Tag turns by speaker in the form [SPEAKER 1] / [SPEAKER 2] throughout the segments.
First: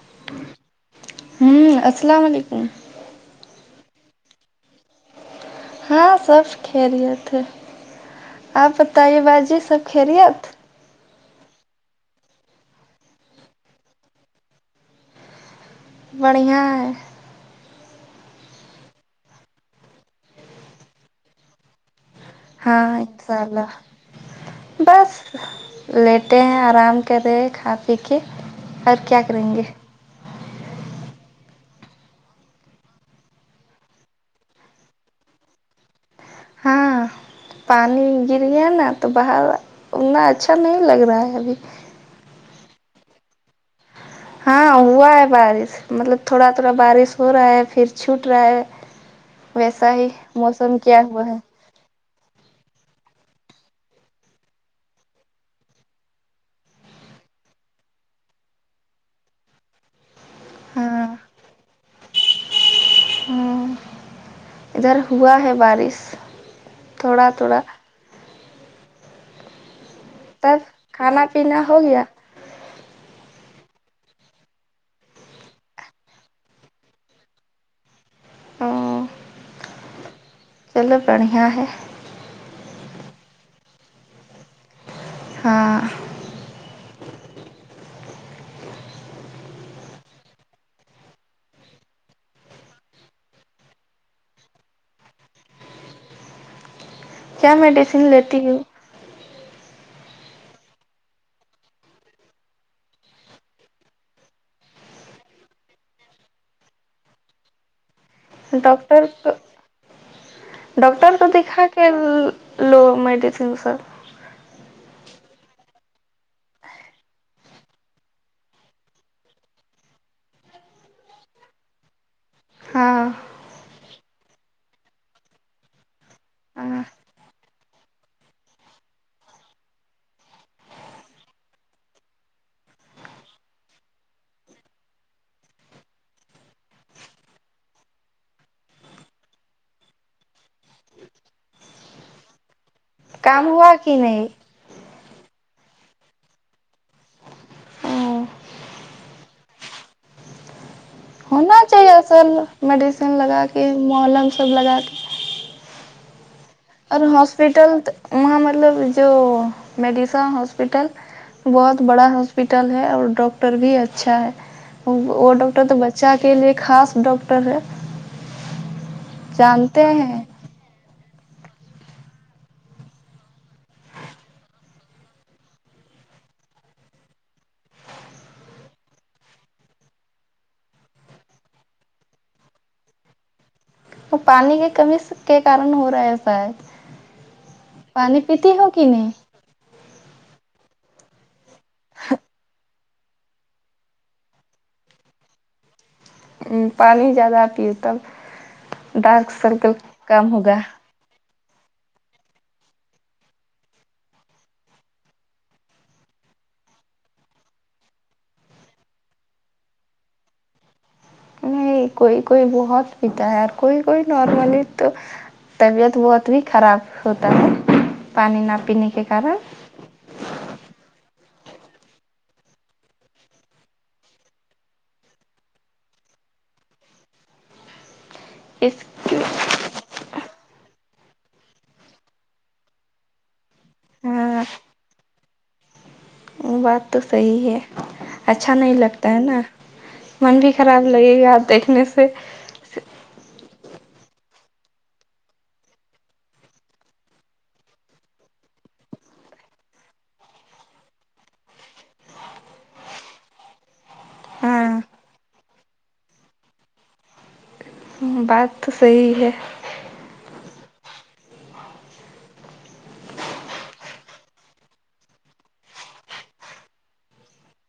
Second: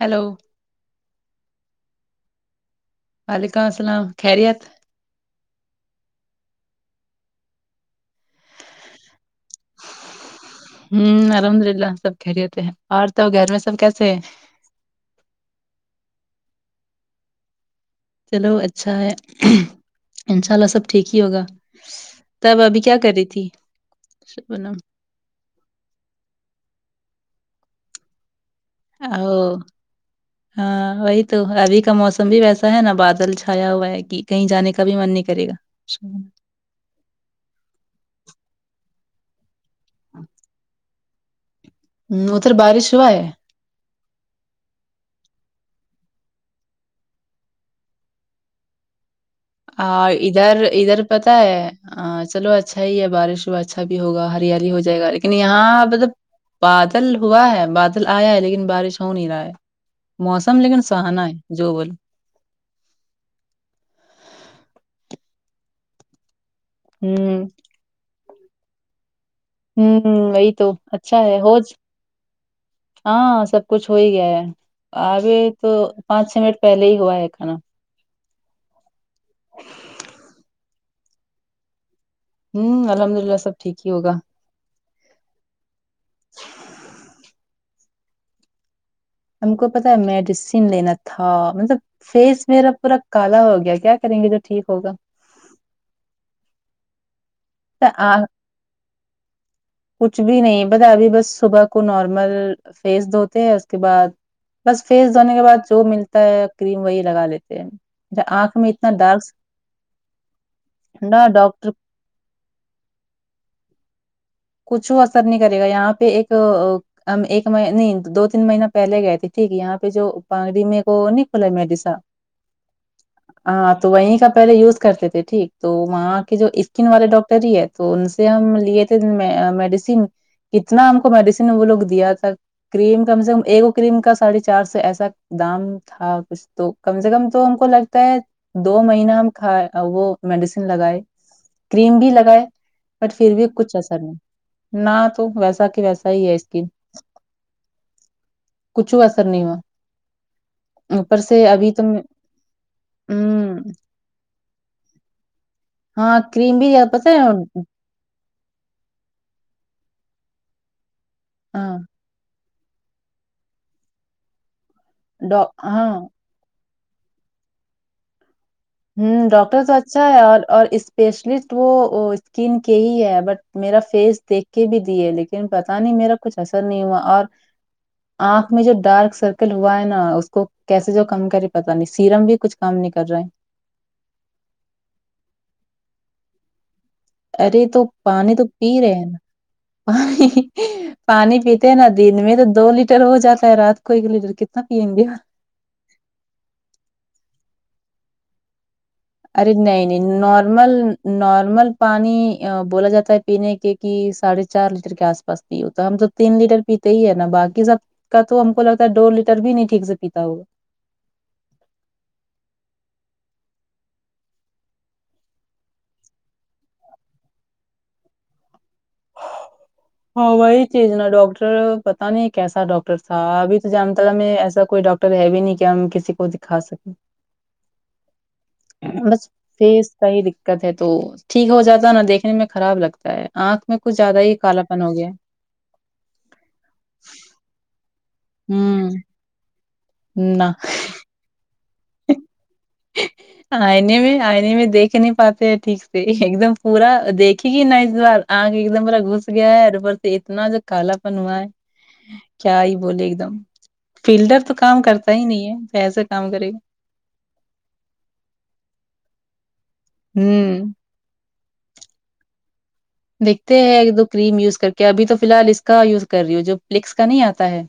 [SPEAKER 1] hello
[SPEAKER 2] ہوں السلام علیکم
[SPEAKER 1] وعلیکم السلام خیریت
[SPEAKER 2] ہاں سب خھرت ہے آپ بتائیے باجی سب خھریت
[SPEAKER 1] ہوں الحمد للہ سب خھرت ہوتے ہیں اور تو گھر میں سب کیسے ہے
[SPEAKER 2] بڑیا ہے
[SPEAKER 1] چلو اچھا ہے انشاء اللہ سب ٹھیک ہی ہوگا تب ابھی
[SPEAKER 2] ہاں
[SPEAKER 1] کیا کر رہی
[SPEAKER 2] انشاء
[SPEAKER 1] تھی
[SPEAKER 2] اللہ بس لیٹے ہیں آرام کر رہے ہیں کھا پی کے اور کیا
[SPEAKER 1] او
[SPEAKER 2] کریں گے
[SPEAKER 1] ہاں وہی تو ابھی کا موسم بھی ویسا ہے نا بادل چھایا ہوا ہے کی کہیں جانے کا بھی من نہیں کرے گا
[SPEAKER 2] ہاں پانی گر گیا نا تو باہر اتنا اچھا نہیں لگ رہا ہے ابھی
[SPEAKER 1] ہ اتھر بارش ہوا ہے
[SPEAKER 2] ہاں ہوا ہے بارش مطلب تھوڑا تھوڑا بارش ہو رہا ہے پھر چھوٹ رہا ہے
[SPEAKER 1] ہ
[SPEAKER 2] ویسا ہی
[SPEAKER 1] ادھر
[SPEAKER 2] موسم کیا
[SPEAKER 1] ادھر
[SPEAKER 2] ہوا
[SPEAKER 1] پتہ ہے ہاں چلو اچھا ہی ہے بارش ہوا اچھا بھی ہوگا ہریالی ہو جائے گا لیکن یہاں مطلب بادل ہوا ہے بادل آیا ہے لیکن بارش ہو نہیں رہا ہے موسم لیکن
[SPEAKER 2] ہاں
[SPEAKER 1] سہانا ہے جو بول
[SPEAKER 2] ہ ادھر ہوا ہے بارش تھوڑا
[SPEAKER 1] ہوں
[SPEAKER 2] تھوڑا
[SPEAKER 1] ہوں وہی
[SPEAKER 2] تب
[SPEAKER 1] تو اچھا
[SPEAKER 2] کھانا
[SPEAKER 1] ہے ہو
[SPEAKER 2] پینا گیا
[SPEAKER 1] ہاں سب کچھ ہو ہی گیا ہے آگے تو پانچ چھ منٹ پہلے ہی ہوا ہے کھانا
[SPEAKER 2] ہ چلو بڑھیا ہے
[SPEAKER 1] ہوں الحمد للہ سب ٹھیک ہی ہوگا
[SPEAKER 2] ہاں
[SPEAKER 1] ہم کو پتا ہے میڈیسین لینا تھا مطلب فیس میرا پورا کالا ہو گیا کیا کریں گے جو ٹھیک ہوگا
[SPEAKER 2] کیا میڈیسین
[SPEAKER 1] آ-
[SPEAKER 2] لیتی ہوں
[SPEAKER 1] کچھ بھی نہیں بتا ابھی بس صبح کو نارمل فیس دھوتے ہیں اس کے بعد بس فیس دھونے کے بعد جو ملتا ہے کریم وہی لگا لیتے ہیں آنکھ میں اتنا
[SPEAKER 2] ڈاکٹر کو
[SPEAKER 1] ڈارک
[SPEAKER 2] ڈاکٹر
[SPEAKER 1] نہ
[SPEAKER 2] کو دکھا
[SPEAKER 1] ڈاکٹر
[SPEAKER 2] کے ل لو میڈیسن سر
[SPEAKER 1] کچھ اثر نہیں کرے گا یہاں پہ ایک ہم ایک نہیں دو تین مہینہ پہلے گئے تھے ٹھیک یہاں پہ جو پانگڑی میں ایک وہ نہیں کھلا میڈیسا
[SPEAKER 2] ہاں
[SPEAKER 1] ہاں تو وہیں کا پہلے یوز کرتے تھے ٹھیک تو وہاں کے جو
[SPEAKER 2] ہاں
[SPEAKER 1] اسکن والے ڈاکٹر ہی ہے تو ان سے ہم لیے تھے میڈیسین کتنا ہم کو میڈیسین وہ لوگ دیا تھا کریم کم سے کم ایکو کریم کا ساڑھے چار سو ایسا دام تھا کچھ تو کم سے کم تو ہم کو لگتا ہے دو مہینہ ہم کھائے وہ میڈیسین لگائے کریم بھی لگائے بٹ پھر بھی
[SPEAKER 2] کام ہوا
[SPEAKER 1] کچھ
[SPEAKER 2] کہ
[SPEAKER 1] اثر نہیں نہ تو ویسا کہ ویسا ہی ہے اسکین کچھ اثر نہیں ہوا اوپر سے ابھی تو میں-
[SPEAKER 2] ل میڈیسین لگا
[SPEAKER 1] ہوں
[SPEAKER 2] کے محلم سب لگا کے
[SPEAKER 1] ہاں کریم بھی زیادہ
[SPEAKER 2] اور
[SPEAKER 1] پسند ہے [unintelligible]
[SPEAKER 2] ہاسپٹل وہاں مطلب جو میڈیسا ہاسپٹل
[SPEAKER 1] ہاں
[SPEAKER 2] بہت بڑا ہا ہسپٹل ہے اور ڈاکٹر بھی اچھا ہے وہ
[SPEAKER 1] ڈ
[SPEAKER 2] ڈاکٹر تو
[SPEAKER 1] ہاں
[SPEAKER 2] بچہ کے لیے خاص ڈاکٹر ہے
[SPEAKER 1] ہوں ڈاکٹر تو
[SPEAKER 2] جانتے
[SPEAKER 1] اچھا
[SPEAKER 2] ہیں
[SPEAKER 1] ہے اور اور اسپیشلسٹ وہ اسکن کے ہی ہے بٹ میرا فیس دیکھ کے بھی دیے لیکن پتا نہیں میرا کچھ اثر نہیں ہوا اور آنکھ میں جو ڈارک سرکل ہوا ہے نا اس کو کیسے جو کم کرے پت نہیں سییرم بھی کچھ کام نہیں کر رہا ہے
[SPEAKER 2] تو پانی کی کمی کے کارن ہو رہا ہے ساید
[SPEAKER 1] ارے تو پانی تو پی
[SPEAKER 2] کہ
[SPEAKER 1] رہے
[SPEAKER 2] نہیں
[SPEAKER 1] پانی پیتے ہیں نا دن میں تو دو لیٹر ہو جاتا ہے رات کو ایک لیٹر کتنا پییں گے
[SPEAKER 2] پانی زیادہ پئے تب ڈارک
[SPEAKER 1] ارے
[SPEAKER 2] سرکل
[SPEAKER 1] نہیں نہیں
[SPEAKER 2] کم ہوگا
[SPEAKER 1] نارمل نارمل پانی بولا جاتا ہے پینے کے کہ ساڑھے چار لیٹر کے آس پاس پستی ہو تو ہم تو تین لیٹر پیتے ہی ہے نا باقی سب کا تو ہم کو لگتا ہے دو لیٹر بھی نہیں ٹھیک سے پیتا ہوا
[SPEAKER 2] کوئی کوئی بہت پتا ہے اور کوئی کوئی نارملی تو طبیعت بہت بھی خراب ہوتا ہے پانی نہ پینے کے کارن
[SPEAKER 1] ہاں وہی چیز نا ڈاکٹر پتا نہیں کیسا ڈاکٹر تھا ابھی تو جام تال میں ایسا کوئی ڈاکٹر ٹر ہے بھی نہیں کہ ہم کسی کو دکھا سکیں
[SPEAKER 2] اس
[SPEAKER 1] بس
[SPEAKER 2] کی
[SPEAKER 1] فیس کا ہی دکت ہے تو ٹھیک ہو جاتا نا دیکھنے میں خراب لگتا ہے آنکھ میں کچھ زیادہ ہی
[SPEAKER 2] ہاں
[SPEAKER 1] کالاپن ہو گیا
[SPEAKER 2] بات تو صحیح ہے اچھا نہیں
[SPEAKER 1] ہوں
[SPEAKER 2] لگتا ہے نا من
[SPEAKER 1] نہ
[SPEAKER 2] بھی خراب لگے گیا دیکھنے سے
[SPEAKER 1] [inaudible] آئنے میں آئنے میں دیکھ نہیں پاتے ہیں ٹھیک سے ایک دم پورا دیکھے گی ن اس بار آنکھ ایک دم پورا گھس گیا ہے ا اوپر سے اتنا جو کالا پن ہوا ہے کیا ہی بولے ایک دم فلڈر تو
[SPEAKER 2] ہاں
[SPEAKER 1] کام کرتا ہی نہیں ہے ایسا کام کرے گا
[SPEAKER 2] ہ بات تو صحیح ہے
[SPEAKER 1] ہوں دیکھتے ہیں ایک دو کریم یوز کر کے ابھی تو فی الحال اس کا یوز کر رہی ہ ہو جو فلکس کا نہیں آتا ہے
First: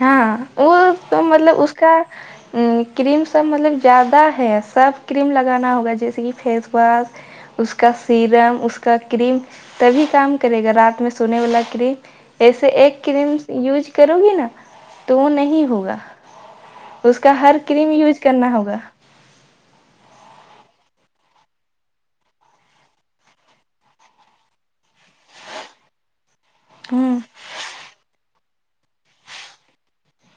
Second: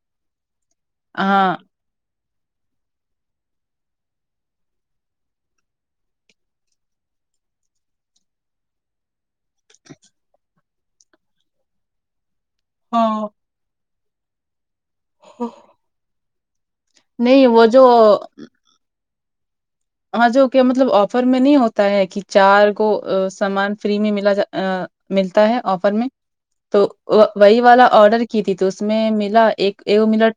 [SPEAKER 2] ہاں وہ تو
[SPEAKER 1] ہاں
[SPEAKER 2] مطلب اس کا کریم سب مطلب زیادہ ہے سب کریم لگانا ہوگا جیسے کہ فیس واس اس کا سیرم اس کا کریم تبھی کام کرے گا رات میں سونے والا کریم ایسے ایک
[SPEAKER 1] ہاں
[SPEAKER 2] کریم یوز کرو گی نا تو وہ نہیں ہوگا اس کا
[SPEAKER 1] نہیں
[SPEAKER 2] ہر
[SPEAKER 1] وہ جو
[SPEAKER 2] کریم یوج کرنا ہوگا
[SPEAKER 1] ہاں جو کہ مطلب آفر میں نہیں ہوتا ہے کہ چار کو سامان فری میں ملا ج ملتا ہے آفر میں تو
[SPEAKER 2] ہوں
[SPEAKER 1] وہی والا آڈر کی تھی تو اس میں ملا ایک ملا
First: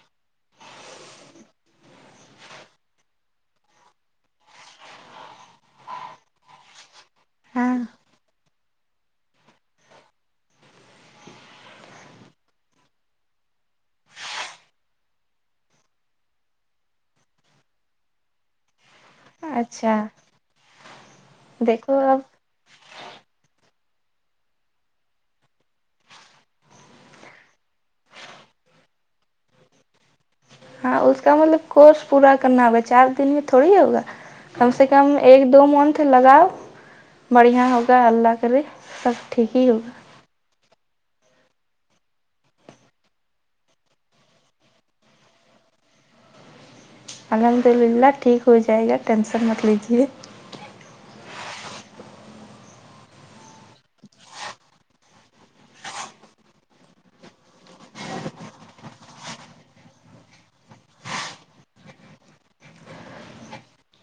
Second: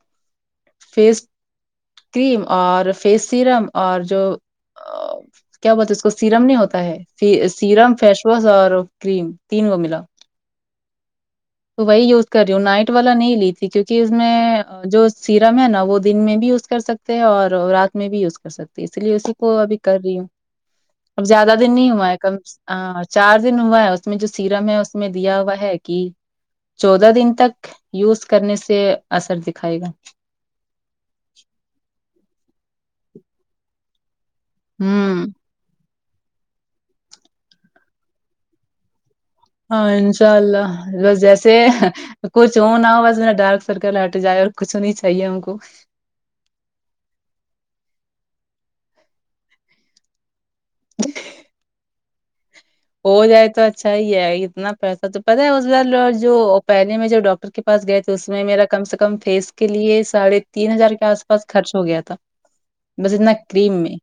[SPEAKER 1] فیس کریم اور فیس سیرم اور جو آ، کیا بولتے اس کو سیرم نہیں ہوتا ہے
[SPEAKER 2] ہاں
[SPEAKER 1] سیرم فیش واش اور کریم تین کو ملا تو وہی یوز کر رہی ہوں نائٹ والا نہیں لی تھی کیونکہ اس میں جو سیرم ہے نا وہ دن میں بھی یوز کر سکتی اور رات میں بھی یوز کر سکتے ہیں اس لیے اس وہ ا بھی کر
[SPEAKER 2] اچھا
[SPEAKER 1] رہی ہوں اب زیادہ دن نہیں
[SPEAKER 2] دیکھو
[SPEAKER 1] ہوا ہے
[SPEAKER 2] اب
[SPEAKER 1] کم ہاں چار دن ہوا ہے اس میں جو سیرم ہے اس میں دیا ہوا ہے کہ چودہ دن تک یوز کرنے سے اثر دکھائے گا
[SPEAKER 2] ہاں اس کا مطلب کورس پورا کرنا ہو چار دن میں تھوڑی ہوگا کم سے کم
[SPEAKER 1] ہوں
[SPEAKER 2] ایک دو منتھ لگاؤ بڑھیا ہوگا اللہ کرے سب ٹھیک ہی
[SPEAKER 1] ہاں
[SPEAKER 2] ہوگا
[SPEAKER 1] انشاء اللہ بس جیسے کچھ ہو نہ ہو بس ما ڈارک سرکل ہٹ جائے اور کچھ ہو نہیں چاہیے ہم کو
[SPEAKER 2] الحمد للہ ٹھیک ہو جائے گا ٹینسن مت لیجیے
[SPEAKER 1] ہو جائے تو اچھا ہی ہے اتنا پیسہ تو پتاہ ہے ب جو پہلے میں جو ڈٹر کے پاس گئے تھے اس میں میرا کم سے کم فیس کے لیے ساڑھے تین ہزار کے آس پاس خرچ ہو گیا تھا بس اتنا کریم میں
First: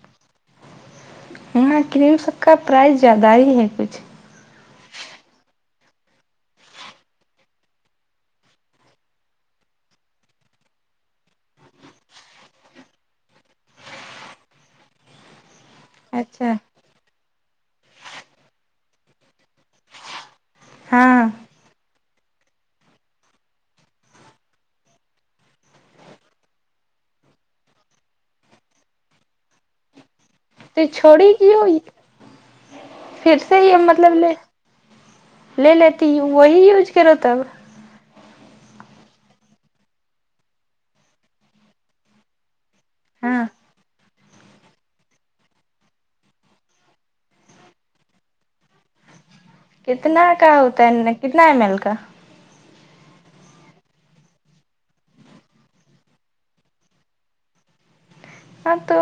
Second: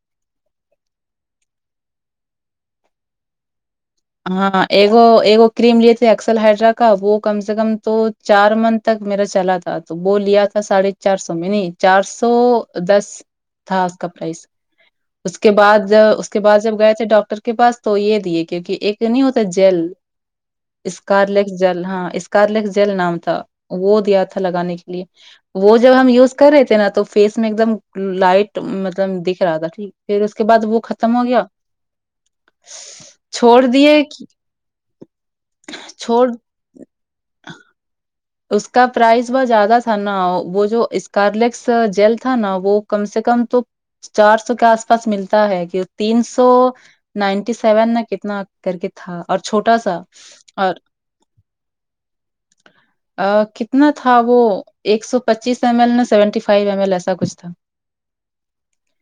[SPEAKER 2] ہاں کریم سب کا پرائز زیادہ ہی ہے کچھ
[SPEAKER 1] ہاں ایک ایک کریم لیے تھے اکسل ہائڈرا کا وہ کم سے کم تو چار منتھ تک میرا چلا تھا تو وہ لیا تھا ساڑھے چار سو میں نہیں چار سو دس تھا اس کا پرائز اس کے بعد اس کے
[SPEAKER 2] اچھا
[SPEAKER 1] بعد جب گئے تھے ڈاکٹر کے پاس تو یہ دیے کیونکہ ایک نہیں ہوتا جل
[SPEAKER 2] ہاں
[SPEAKER 1] اسکارلیکس جل ہاں اسکارلیکس جل نام تھا وہ دیا تھا لگانے کے لیے وہ جب ہم یوز کر رہے تھے نا تو فیس میں ایک دم لائٹ مطلب دکھ رہا تھا ٹھیک پھر اس کے بعد وہ
[SPEAKER 2] تو
[SPEAKER 1] ختم ہو
[SPEAKER 2] چھوڑی
[SPEAKER 1] گیا
[SPEAKER 2] کیوں پھر سے
[SPEAKER 1] چھوڑ
[SPEAKER 2] یہ
[SPEAKER 1] دیے
[SPEAKER 2] مطلب لے لے لیتی
[SPEAKER 1] چھوڑ
[SPEAKER 2] وہی یوج کرو تب
[SPEAKER 1] اس کا پرائز بہت زیادہ تھا نا وہ جو اسکارلیکس جیل تھا نا وہ کم سے کم
[SPEAKER 2] ہاں
[SPEAKER 1] تو چار سو کے آس پاس ملتا ہے کہ تین سو نائنٹی سیون نا کتنا کر کے تھا اور چھوٹا سا
[SPEAKER 2] کتنا کا
[SPEAKER 1] اور
[SPEAKER 2] ہوتا ہے کتنا ایم ایل کا
[SPEAKER 1] کتنا تھا وہ ایک سو پچیس ایم ایل نہا سیونٹی فائیو ایم ایل ایسا کچھ تھا
[SPEAKER 2] ہاں تو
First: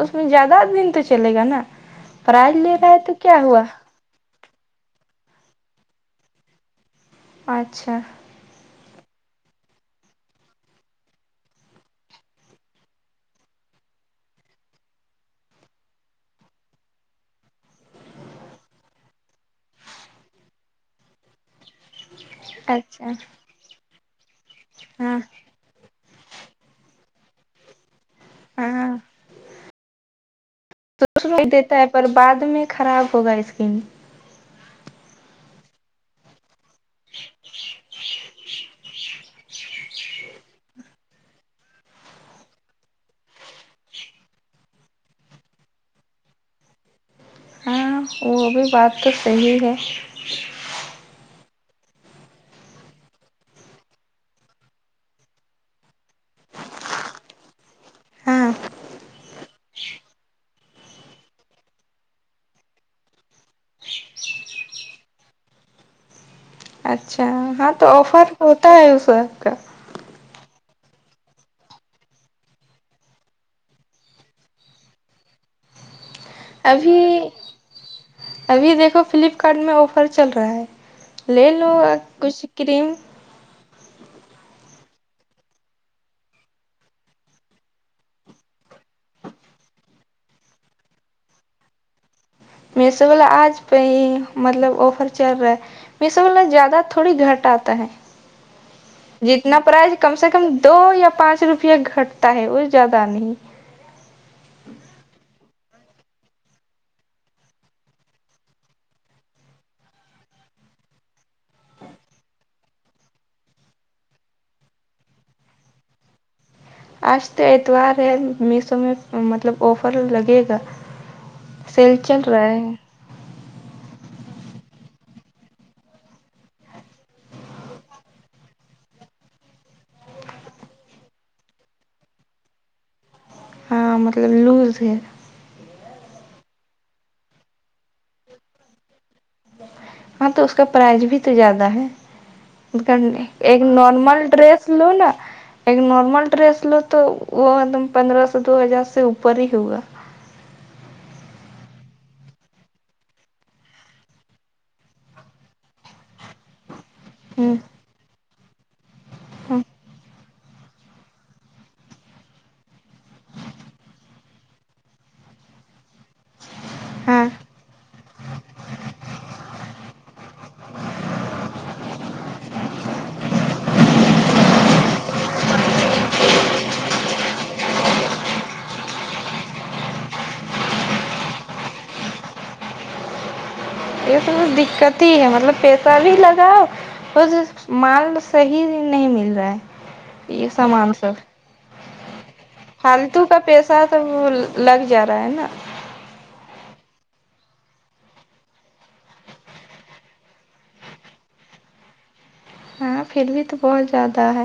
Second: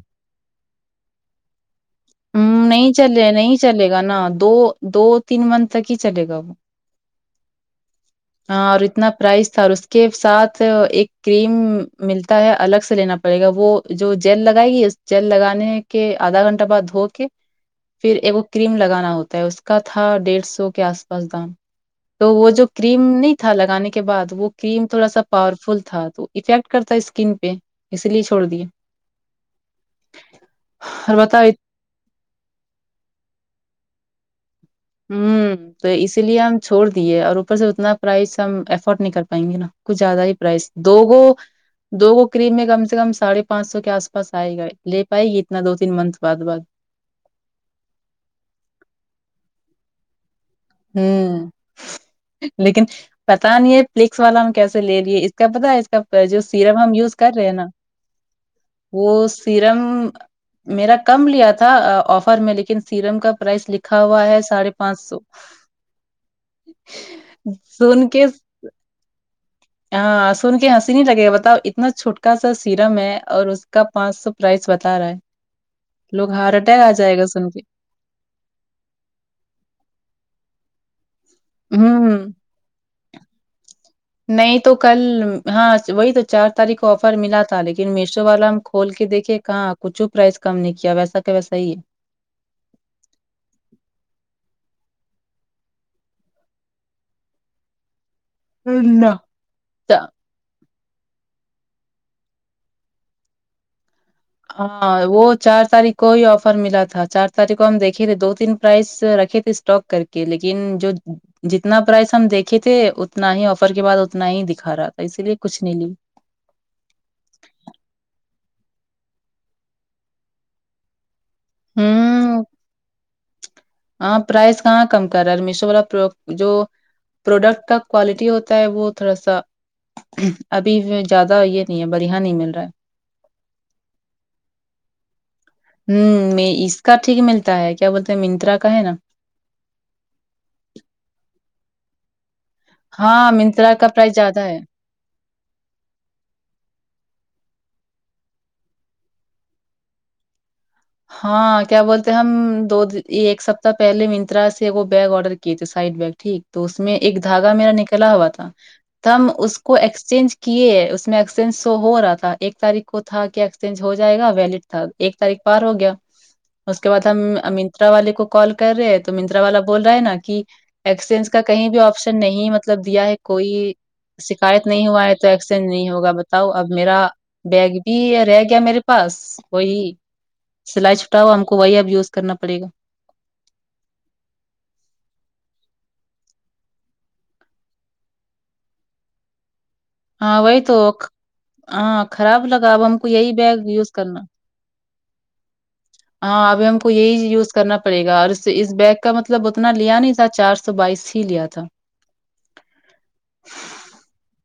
[SPEAKER 2] اس میں زیادہ دن تو چلے گا نا
[SPEAKER 1] ہ
[SPEAKER 2] پرائز لے رہا
[SPEAKER 1] نہیں
[SPEAKER 2] ہے تو
[SPEAKER 1] چلے
[SPEAKER 2] کیا
[SPEAKER 1] نہیں
[SPEAKER 2] ہوا
[SPEAKER 1] چلے گا نا دو دو تین منتھ تک ہی چلے گا وہ
[SPEAKER 2] اچھا
[SPEAKER 1] ہاں اور اتنا پرائز تھا اور اس کے ساتھ ایک کریم ملتا ہے الگ سے لینا پڑے گا وہ جو جیل لگائے گی اس جیل لگانے کے آدھا گھنٹہ بعد ہو کے پھر ایک کریم لگانا ہوتا ہے اس کا تھا ڈیڑھ سو کے آس پاس دام تو وہ جو کریم
[SPEAKER 2] اچھا
[SPEAKER 1] نہیں تھا لگانے کے بعد وہ کریم تھوڑا
[SPEAKER 2] ہاں
[SPEAKER 1] سا پاورفل تھا تو افیکٹ کرتا اسکن پہ اسی لیے چھوڑ دیے
[SPEAKER 2] ہاں
[SPEAKER 1] اور
[SPEAKER 2] دوسرو
[SPEAKER 1] بتاؤ
[SPEAKER 2] ہی
[SPEAKER 1] ات-
[SPEAKER 2] دیتا ہے پر بعد میں خراب ہوگا اسکن
[SPEAKER 1] ہ تو اسی لیے ہم چھوڑ دیے اور اوپر سے اتنا پرائز ہم افورڈ نہیں کر پائیں گے نا کچ زیادہ ہی پرائز دو وہ دو وه کریم میں کم سے کم سڑھے پانچ سو کے آس پاس آئے گا لے پائے گی اتنا دو تین منتھ بعد بعد
[SPEAKER 2] ہاں وہ بھی بات تو صحیح ہے
[SPEAKER 1] ھم لیکن پتا نہیں ہے پلیکس والا ہم کیسے لے لیے اس کا پتا ہے اس کا پرائس جو سیرم ہم یوز کر رہے ہیں نا
[SPEAKER 2] ہاں
[SPEAKER 1] وہ سیرم میرا کم لیا تھا آفر میں لیکن سیرم کا پرائس لکھا ہوا ہے ساڑھے پانچ سو
[SPEAKER 2] اچھا ہاں تو
[SPEAKER 1] سن کے
[SPEAKER 2] آفر ہوتا ہے اس وقت کا
[SPEAKER 1] ہاں سن کے ہنسی نہیں لگے گا بتاؤ اتنا چھوٹکا سا سیرم ہے اور کا پانچ سو پرائس بتا رہا ہے لوگ ہارٹ اٹیک آ
[SPEAKER 2] ابھی
[SPEAKER 1] جائے گا سن کے
[SPEAKER 2] ابھی دیکھو فلپکارٹ میں آفر چل رہا ہے لے لو
[SPEAKER 1] ہوں
[SPEAKER 2] کچھ کریم
[SPEAKER 1] نہیں تو کل ہاں وہی تو چار تاریخ کو آفر ملا تھا لیکن میشو والا ہم کھول کے دیکھے کہاں کچھ پرائز کم نہیں کیا ویسا کہ ویسا ہی ہے
[SPEAKER 2] میشو والا آج پہ ہی مطلب آفر چل رہا ہے میشو والا زیادہ تھوڑی گھٹ آتا ہے
[SPEAKER 1] ہے اللہ
[SPEAKER 2] جتنا پرائز کم سے کم دو یا پانچ روپیہ گھٹتا ہے وہ زیادہ نہیں
[SPEAKER 1] ہاں وہ چار تاریخ کو ہی آفر ملا تھا چار تاریخ کو ہم دیکھے تھے دو تین پرائز رکھے تھے اسٹاک کر کے لیکن جو جتنا پرائز ہم دیکھے تھے اتنا ہی آفر کے بعد اتنا ہی دکھا رہا تھا اسی لیے کچھ نہیں لی
[SPEAKER 2] آج تو اتوار ہے میشو میں مطلب آفر لگے گا سیل چل
[SPEAKER 1] ہوں
[SPEAKER 2] رہا ہے
[SPEAKER 1] ہاں پرائز کہاں کم کر رہا ہے میشو والا پرو جو پروڈکٹ کا کوالٹی ہوتا ہے وہ تھوڑا سا ابھی زیادہ یہ نہیں ہے بڑھیا نہیں مل رہا ہے
[SPEAKER 2] ہاں مطلب لوز ہے
[SPEAKER 1] ہوں اس کا ٹھیک ملتا ہے کیا بولتے ہیں منترا کا ہے نا
[SPEAKER 2] ہاں تو اس کا پرائز بھی تو زیادہ ہے
[SPEAKER 1] ہاں
[SPEAKER 2] ایک
[SPEAKER 1] منترا کا پرائز
[SPEAKER 2] نارمل
[SPEAKER 1] زیادہ ہے
[SPEAKER 2] ڈریس لوں نا ایک نارمل ڈریس لو تو وہ ایک دم پندرہ سےو دو ہزار سے اوپر ہی ہوگا
[SPEAKER 1] ہاں کیا بولتے ہم دو ایک سپتہ پہلے منترا سے بیگ آڈر کیے تھے سائڈ بیگ ٹھیک تو اس میں ایک دھاگا
[SPEAKER 2] ہ
[SPEAKER 1] میرا نکلا ہوا تھا تو ہم اس کو ایکسچینج کیے اس میں ایکسچینج سو ہو رہا تھا ایک تاریخ کو تھا کہ ایکسچینج ہو جائے گا ویلڈ تھا ایک تاریخ پار ہو گیا اس کے بعد ہم
[SPEAKER 2] ہاں
[SPEAKER 1] منترا والے کو کال کر رہے ہیں تو منترا والا بول رہا ہے نا کی ایکسچینج کا کہیں بھی آپشن نہیں مطلب دیا ہے کوئی شکایت نہیں ہوا ہے تو ایکسینج نہیں ہوگا بتاؤ اب میرا بیگ بھی رہ گیا میرے پاس وہی سلائی چھٹا ہوا ہم کو وہی اب یوز کرنا پڑیگا
[SPEAKER 2] یہ سب دقت ہی ہے مطلب پیسہ بھی لگاؤ پر مال صحیح نہیں مل رہا ہے
[SPEAKER 1] ہاں
[SPEAKER 2] یہ
[SPEAKER 1] وہی تو
[SPEAKER 2] سامان سب
[SPEAKER 1] ہاں خراب لگ
[SPEAKER 2] فالتو کا پیسہ تو وہ لگ جا رہا ہے نا
[SPEAKER 1] ہاں ابھی ہم کو یہی یوز کرنا پڑے گا اور اس اس بیگ کا مطلب اتنا لیا نہیں تھا چار س سو بائیس ہی لیا تھا
[SPEAKER 2] ہاں پھر بھی تو بہت زیادہ ہے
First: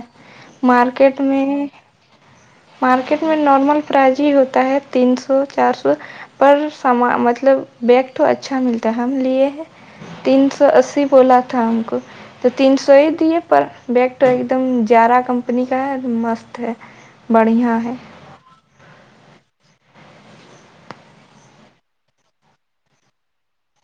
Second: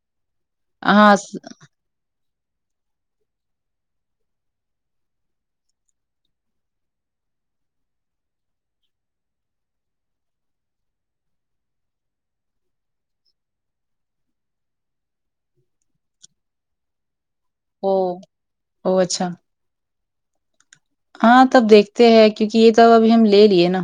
[SPEAKER 1] ہاں
[SPEAKER 2] مارکیٹ میں مارکیٹ میں نارمل پرائز ہی ہوتا ہے تین سو چار سو پر سامان مطلب بیگ تو اچھا ملتا ہے ہم لیے ہیں تین سو اسی بولا تھا ہم کو تو تین سو ہی دیے پر بیگ تو ایک دم جارا کمپنی کا ہے مست ہے بڑھیا
[SPEAKER 1] او
[SPEAKER 2] ہے
[SPEAKER 1] او اچھا ہاں تب دیکھتے ہیں کیونکہ یہ تو ابھی ہم لے لیے نا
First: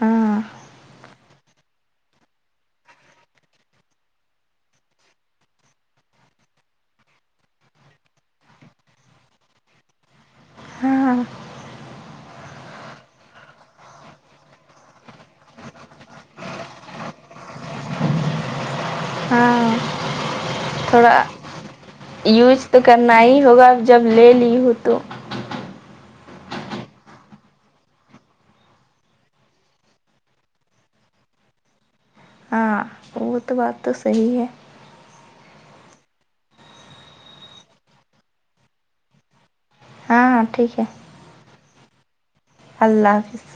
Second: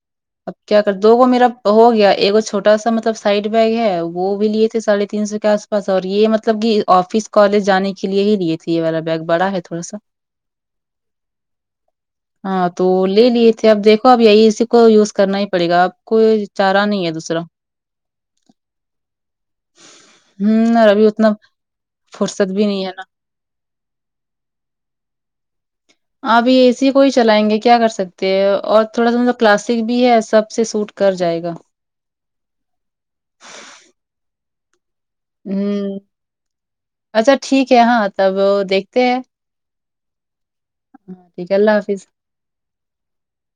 [SPEAKER 2] ہاں
[SPEAKER 1] اب کیا کر دو گو میرا ہو گیا ایک چھوٹا سا مطلب سائڈ بیگ ہے وہ بھی لیے تھےاڑھے تین سو کے آس پاس بس اور یہ مطلب کہ آفس کالج جانے کے لیے ہی لیے تھے یہ والا بیگ بڑا ہے تھوڑا سا [inaudible]
[SPEAKER 2] ہاں ہاں
[SPEAKER 1] ہاں تو لے لیے تھے اب دیکھو اب یہی اسی کو یوز کرنا ہی پڑے گا آپ کو چارہ نہیں ہے دوسرا
[SPEAKER 2] ہاں
[SPEAKER 1] ہ ابھی
[SPEAKER 2] تھوڑا
[SPEAKER 1] اتنا فرصت بھی نہیں ہے نا
[SPEAKER 2] نہیں ہوگا جب لے لی ہوں تو
[SPEAKER 1] ابھی اے سی کو ہی چلائیں گے کیا کر سکتے ہیں اور تھوڑا سا مطلب کلاسک بھی ہے سب سے سوٹ کر جائے گا
[SPEAKER 2] ہاں وہ تو بات تو صحیح ہے
[SPEAKER 1] ہ اچھا ٹھیک ہے ہاں تب دیکھتے ہیں
[SPEAKER 2] ہاں ٹھیک ہے
[SPEAKER 1] ہاں ٹھیک ہے اللہ حافظ
[SPEAKER 2] اللہ حافظ